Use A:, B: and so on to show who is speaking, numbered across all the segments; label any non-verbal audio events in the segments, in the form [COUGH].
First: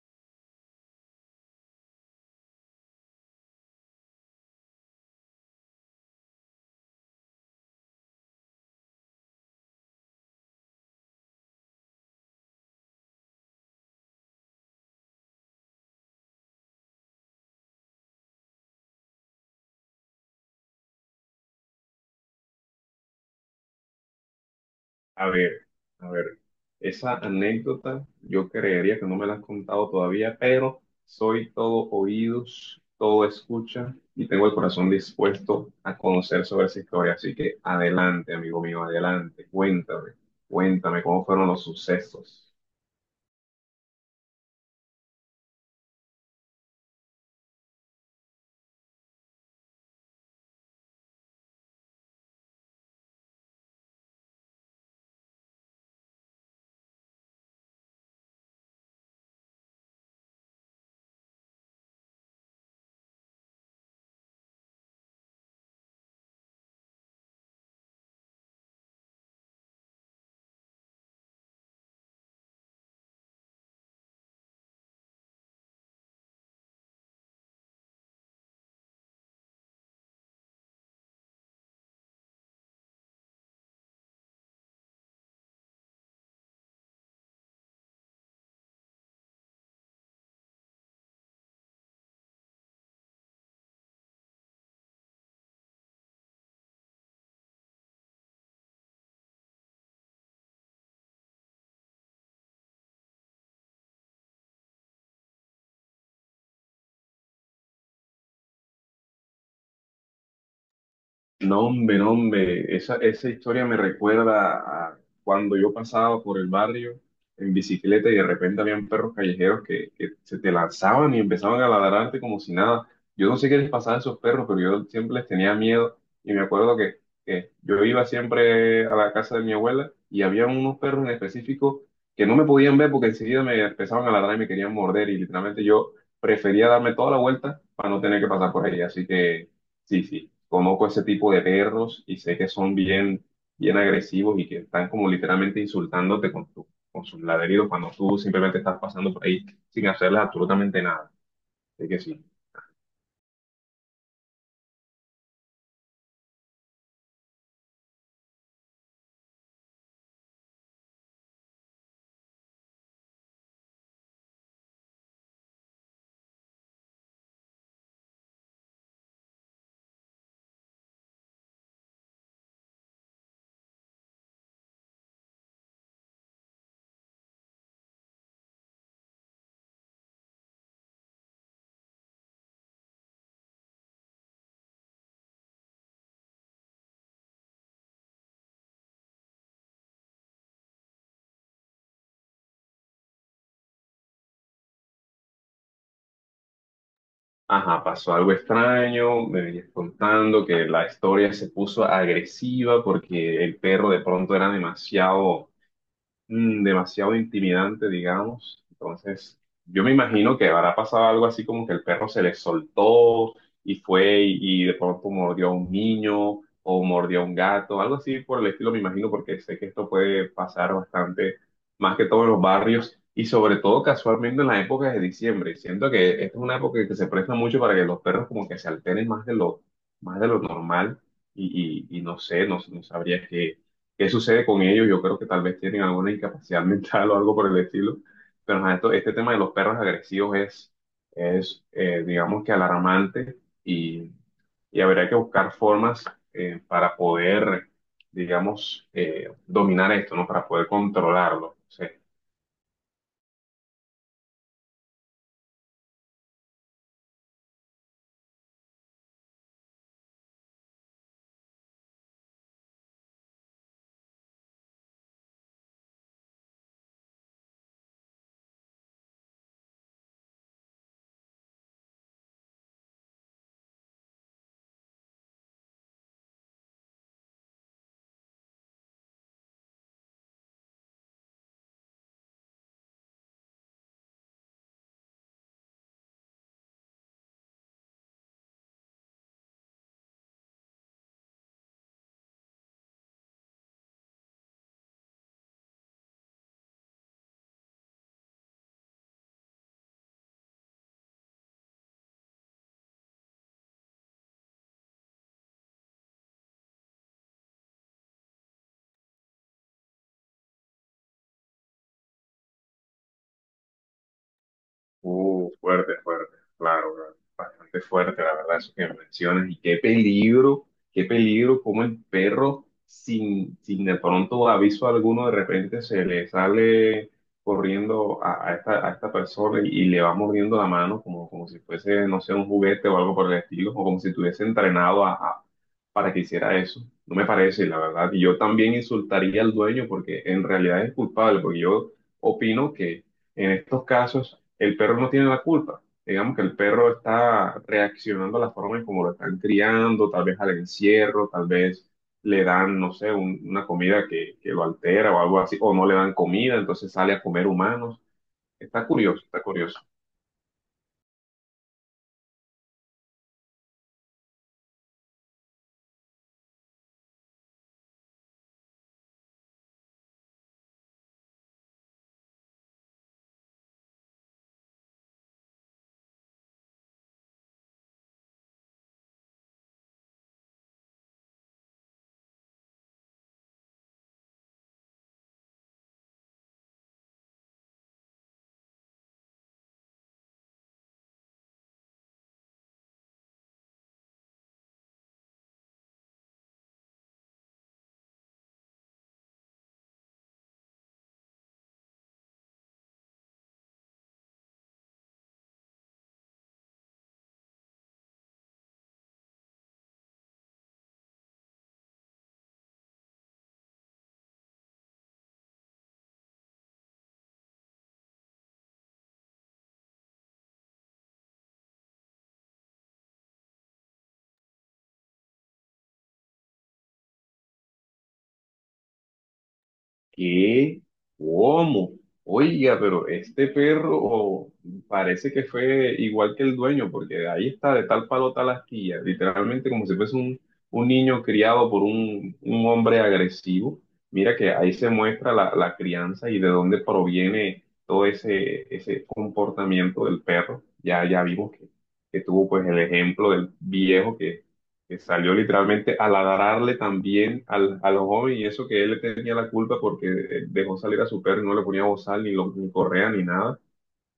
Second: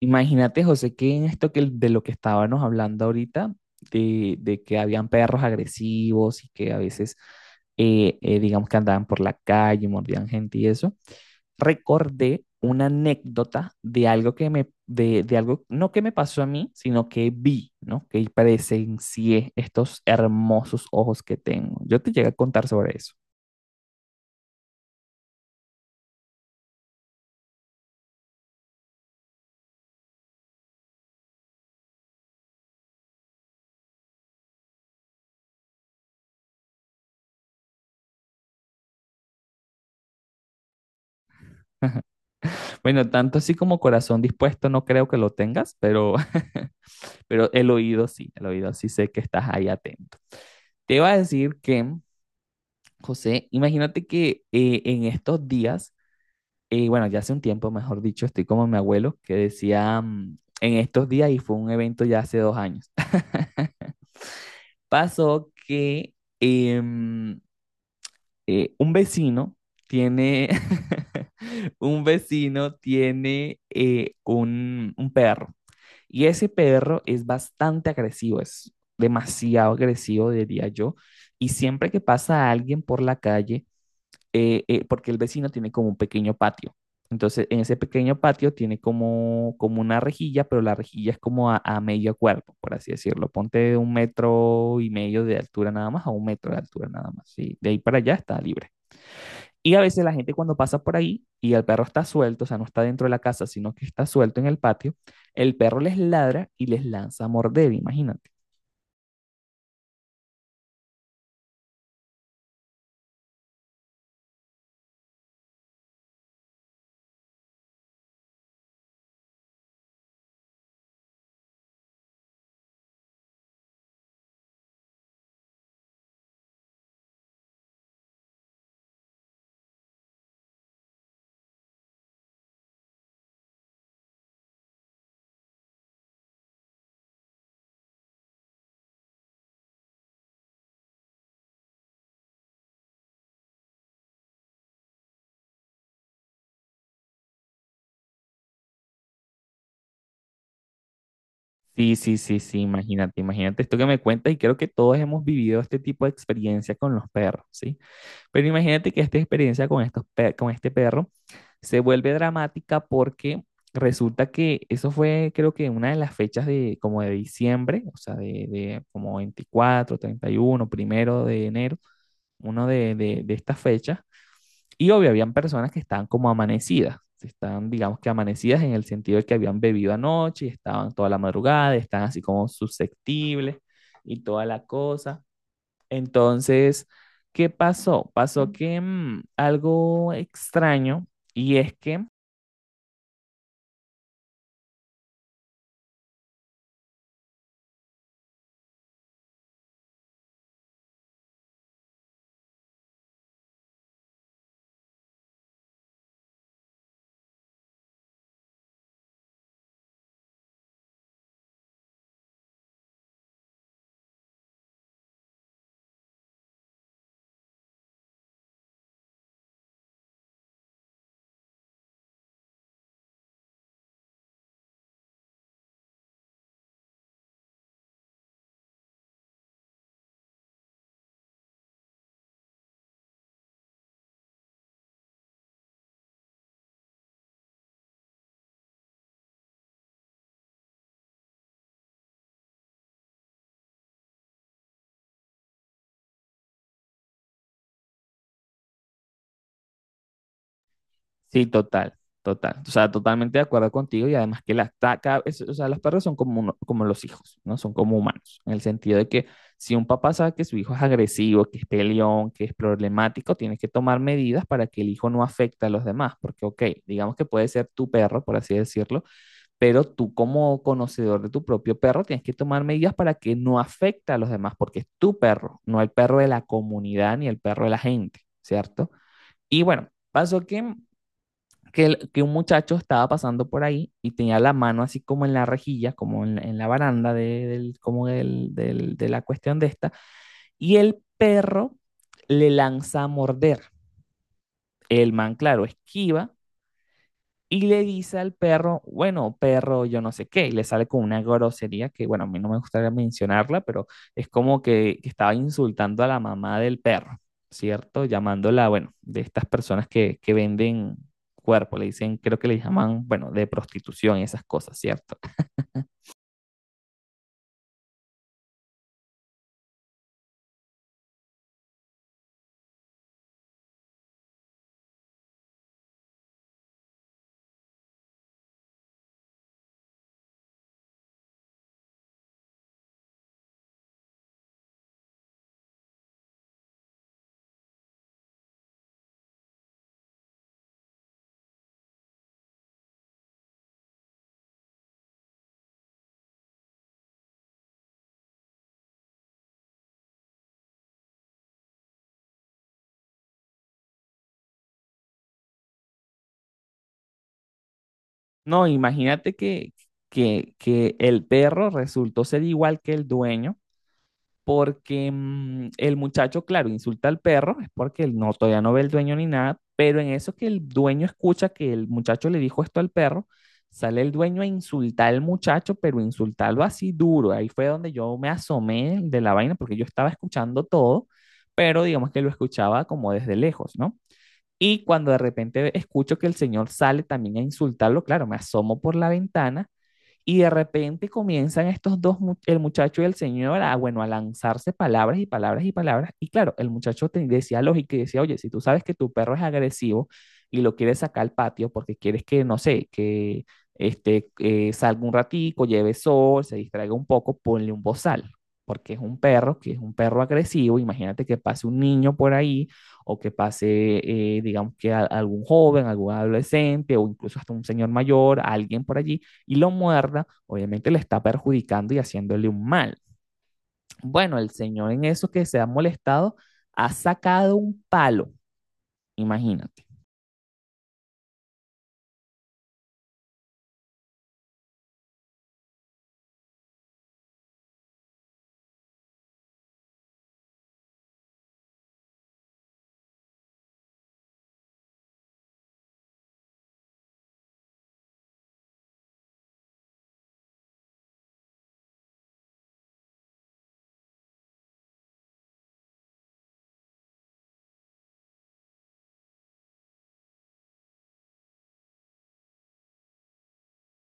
A: Imagínate, José, que en esto que de lo que estábamos hablando ahorita, de que habían perros agresivos y que a veces, digamos que andaban por la calle, mordían gente y eso, recordé una anécdota de algo que me, de algo, no que me pasó a mí, sino que vi, ¿no? Que presencié estos hermosos ojos que tengo. Yo te llegué a contar sobre eso.
B: A ver, a ver, esa anécdota yo creería que no me la has contado todavía, pero soy todo oídos, todo escucha y tengo el corazón dispuesto a conocer sobre esa historia. Así que adelante, amigo mío, adelante, cuéntame, cuéntame cómo fueron los sucesos.
A: Bueno, tanto así como corazón dispuesto no creo que lo tengas, pero, [LAUGHS] pero el oído sí sé que estás ahí atento. Te iba a decir que, José, imagínate que en estos días, bueno, ya hace un tiempo, mejor dicho, estoy como mi abuelo que decía en estos días, y fue un evento ya hace 2 años. [LAUGHS] Pasó que em, un vecino tiene, [LAUGHS] un vecino tiene un perro, y ese perro es bastante agresivo, es demasiado agresivo, diría yo, y siempre que pasa alguien por la calle, porque el vecino tiene como un pequeño patio. Entonces, en ese pequeño patio tiene como una rejilla, pero la rejilla es como a medio cuerpo, por así decirlo. Ponte de un metro y medio de altura nada más a un metro de altura nada más. Y de ahí para allá está libre. Y a veces la gente cuando pasa por ahí y el perro está suelto, o sea, no está dentro de la casa, sino que está suelto en el patio, el perro les ladra y les lanza a morder, imagínate.
B: No, hombre, no, hombre, esa historia me recuerda a cuando yo pasaba por el barrio en bicicleta y de repente habían perros callejeros que se te lanzaban y empezaban a ladrarte como si nada. Yo no sé qué les pasaba a esos perros, pero yo siempre les tenía miedo y me acuerdo que yo iba siempre a la casa de mi abuela y había unos perros en específico que no me podían ver porque enseguida me empezaban a ladrar y me querían morder y literalmente yo prefería darme toda la vuelta para no tener que pasar por ahí. Así que sí, sí. Conozco ese tipo de perros y sé que son bien, bien agresivos y que están como literalmente insultándote con tu, con sus ladridos cuando tú simplemente estás pasando por ahí sin hacerles absolutamente nada. Así
A: Sí,
B: que
A: sí,
B: sí.
A: sí, sí, imagínate, imagínate esto que me cuentas, y creo que todos hemos vivido este tipo de experiencia con los perros, ¿sí? Pero imagínate que esta experiencia con, con este perro se vuelve dramática, porque resulta que eso fue, creo que, una de las fechas de como de diciembre, o sea, de como 24, 31, 1 de enero. Uno de, de estas fechas, y obvio, habían personas que estaban como amanecidas, estaban, digamos que amanecidas en el sentido de que habían bebido anoche, y estaban toda la madrugada, estaban así como susceptibles y toda la cosa. Entonces, ¿qué pasó? Pasó que algo extraño, y es que
B: Ajá, pasó algo extraño, me venías contando que la historia se puso agresiva porque el perro de pronto era demasiado demasiado intimidante, digamos. Entonces, yo me imagino que habrá pasado algo así como que el perro se le soltó y fue y de pronto mordió a un niño o mordió a un gato, algo así por el estilo, me imagino, porque sé que esto puede pasar bastante, más que todo en los barrios y sobre todo casualmente en las épocas de diciembre. Siento que esta es una época que se presta mucho para que los perros como que se alteren más de lo normal y, y no sé, no sabría qué qué sucede con ellos. Yo creo que tal vez tienen alguna incapacidad [LAUGHS] mental o algo por el estilo. Pero ajá, este tema de los perros agresivos es, es digamos que alarmante y, y habría que buscar formas para poder, digamos, dominar esto, ¿no? Para poder
A: sí,
B: controlarlo. O
A: total, total. O sea, totalmente de acuerdo contigo, y además que las, ta- cada- es- o sea, los perros son como los hijos, ¿no? Son como humanos, en el sentido de que si un papá sabe que su hijo es agresivo, que es peleón, que es problemático, tienes que tomar medidas para que el hijo no afecte a los demás, porque, ok, digamos que puede ser tu perro, por así decirlo, pero tú como conocedor de tu propio perro tienes que tomar medidas para que no afecte a los demás, porque es tu perro, no el perro de la comunidad ni el perro de la gente, ¿cierto? Y bueno, pasó que que un muchacho estaba pasando por ahí y tenía la mano así como en la rejilla, como en, en la baranda como de la cuestión de esta, y el perro le lanza a morder. El man, claro, esquiva y le dice al perro, bueno, perro, yo no sé qué, y le sale con una grosería que, bueno, a mí no me gustaría mencionarla, pero es que estaba insultando a la mamá del perro, ¿cierto? Llamándola, bueno, de estas personas que venden cuerpo, le dicen, creo que le llaman, bueno, de prostitución y esas cosas, ¿cierto?
B: uh, fuerte, fuerte, claro, claro, bastante fuerte, la verdad, eso que mencionas. Y qué peligro, como el perro, sin de pronto aviso alguno, de repente se le sale corriendo a esta persona y le va mordiendo la mano, como, como si fuese, no sé, un juguete o algo por el estilo, o como si estuviese entrenado para que hiciera eso. No me parece, la verdad. Y yo también insultaría al dueño porque en realidad es culpable, porque yo opino que. En estos casos el perro no tiene la culpa. Digamos que el perro está reaccionando a la forma en cómo lo están criando, tal vez al encierro, tal vez le dan, no sé, una comida que lo altera o algo así, o no le dan comida, entonces sale a comer humanos.
A: No,
B: Está curioso,
A: imagínate
B: está curioso.
A: que el perro resultó ser igual que el dueño, porque el muchacho, claro, insulta al perro, es porque él no, todavía no ve el dueño ni nada, pero en eso que el dueño escucha que el muchacho le dijo esto al perro, sale el dueño a insultar al muchacho, pero insultarlo así duro. Ahí fue donde yo me asomé de la vaina, porque yo estaba escuchando todo, pero digamos que lo escuchaba como desde lejos, ¿no? Y cuando de repente escucho que el señor sale también a insultarlo, claro, me asomo por la ventana, y de repente comienzan estos dos, el muchacho y el señor, a, bueno, a lanzarse palabras y palabras y palabras. Y claro, el muchacho te decía lógica y decía, oye, si tú sabes que tu perro es agresivo y lo quieres sacar al patio porque quieres que, no sé, que este, salga un ratico, lleve sol, se distraiga un poco, ponle un bozal, porque es un perro, que es un perro agresivo. Imagínate que pase un niño por ahí o que pase, digamos que algún joven, algún adolescente, o incluso hasta un señor mayor, alguien por allí, y lo muerda, obviamente le está perjudicando y haciéndole un mal. Bueno, el señor en eso que se ha molestado ha sacado un palo, imagínate.
B: ¿Qué? ¿Cómo? Oiga, pero este perro oh, parece que fue igual que el dueño, porque ahí está de tal palo tal astilla, literalmente como si fuese un niño criado por un hombre agresivo. Mira que ahí se muestra la, la crianza y de dónde proviene todo ese, ese comportamiento del perro. Ya, ya vimos que tuvo pues el ejemplo del viejo que salió literalmente a ladrarle también al, al joven y eso que él le tenía la culpa porque dejó salir a su perro y no le ponía bozal ni, lo, ni correa ni nada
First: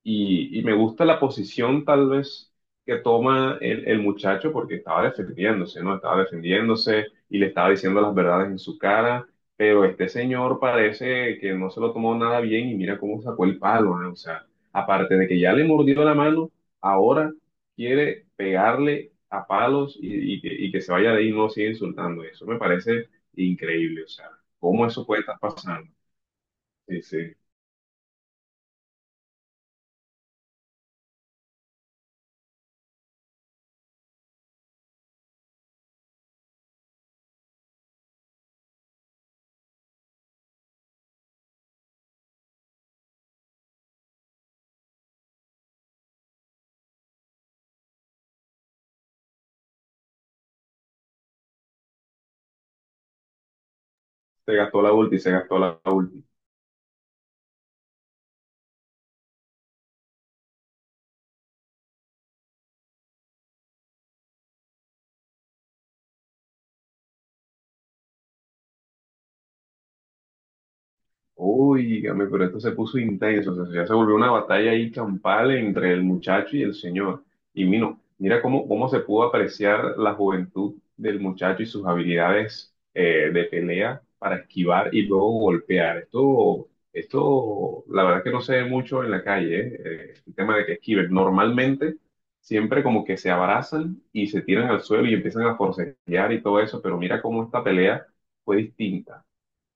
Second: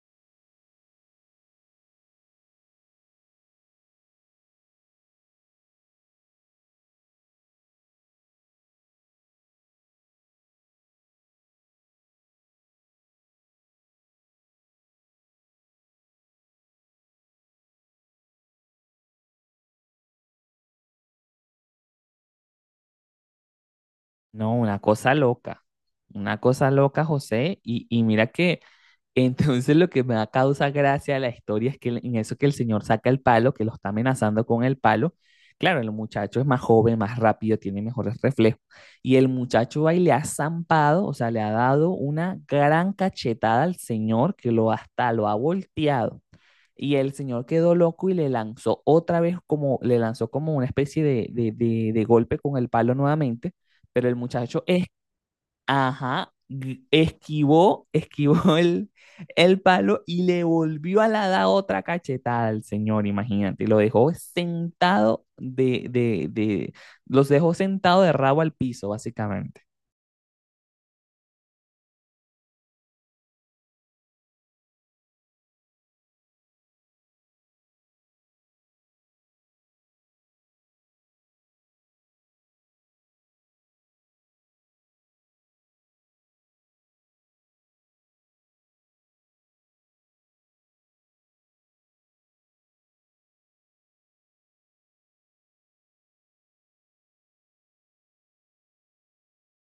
B: y, y me gusta la posición tal vez que toma el muchacho porque estaba defendiéndose, ¿no? Estaba defendiéndose y le estaba diciendo las verdades en su cara, pero este señor parece que no se lo tomó nada bien y mira cómo sacó el palo, ¿no? O sea, aparte de que ya le mordió la mano, ahora quiere pegarle a palos y que se vaya de ahí y no siga insultando. Eso me parece increíble, o sea,
A: No,
B: cómo eso puede estar pasando.
A: una cosa
B: Sí,
A: loca,
B: sí,
A: José, y mira que entonces lo que me da causa gracia de la historia es que en eso que el señor saca el palo, que lo está amenazando con el palo, claro, el muchacho es más joven, más rápido, tiene mejores reflejos. Y el muchacho va y le ha zampado, o sea, le ha dado una gran cachetada al señor, que lo hasta lo ha volteado. Y el señor quedó loco y le lanzó otra vez como, le lanzó como una especie de golpe con el palo nuevamente, pero el
B: se
A: muchacho
B: gastó
A: es,
B: la ulti, se gastó la ulti.
A: ajá, esquivó, esquivó [LAUGHS] el palo, y le volvió a la da otra cachetada al señor, imagínate, y lo dejó sentado los dejó sentado de rabo al piso, básicamente.
B: Uy, dígame, pero esto se puso intenso, o sea, ya se volvió una batalla ahí campal entre el muchacho y el señor. Y mira, mira cómo, cómo se pudo apreciar la juventud del muchacho y sus habilidades de pelea para esquivar y luego golpear. Esto, la verdad que no se ve mucho en la calle, el tema de que esquiven. Normalmente siempre como que se abrazan y se tiran al suelo y empiezan a forcejear y todo eso, pero mira cómo esta pelea fue distinta.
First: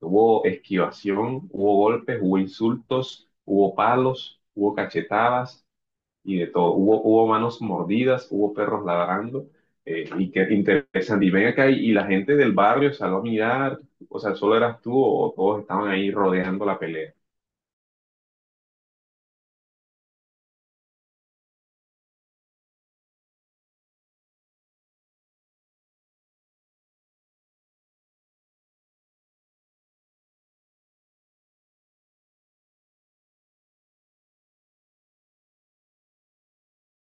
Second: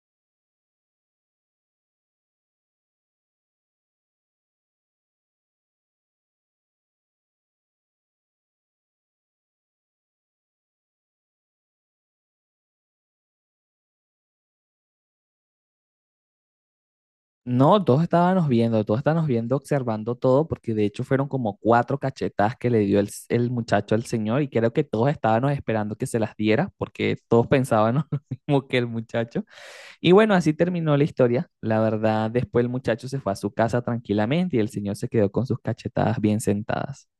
B: Hubo esquivación, hubo golpes, hubo insultos, hubo palos, hubo cachetadas y de todo. Hubo, hubo manos mordidas, hubo perros ladrando. Y qué interesante. Y ven acá y la gente del barrio salió a mirar. O sea, solo eras tú o todos estaban ahí rodeando la pelea.
A: No, todos estábamos viendo, observando todo, porque de hecho fueron como cuatro cachetadas que le dio el, el muchacho al señor, y creo que todos estábamos esperando que se las diera, porque todos pensábamos [LAUGHS] lo mismo que el muchacho. Y bueno, así terminó la historia. La verdad, después el muchacho se fue a su casa tranquilamente, y el señor se quedó con sus cachetadas bien sentadas.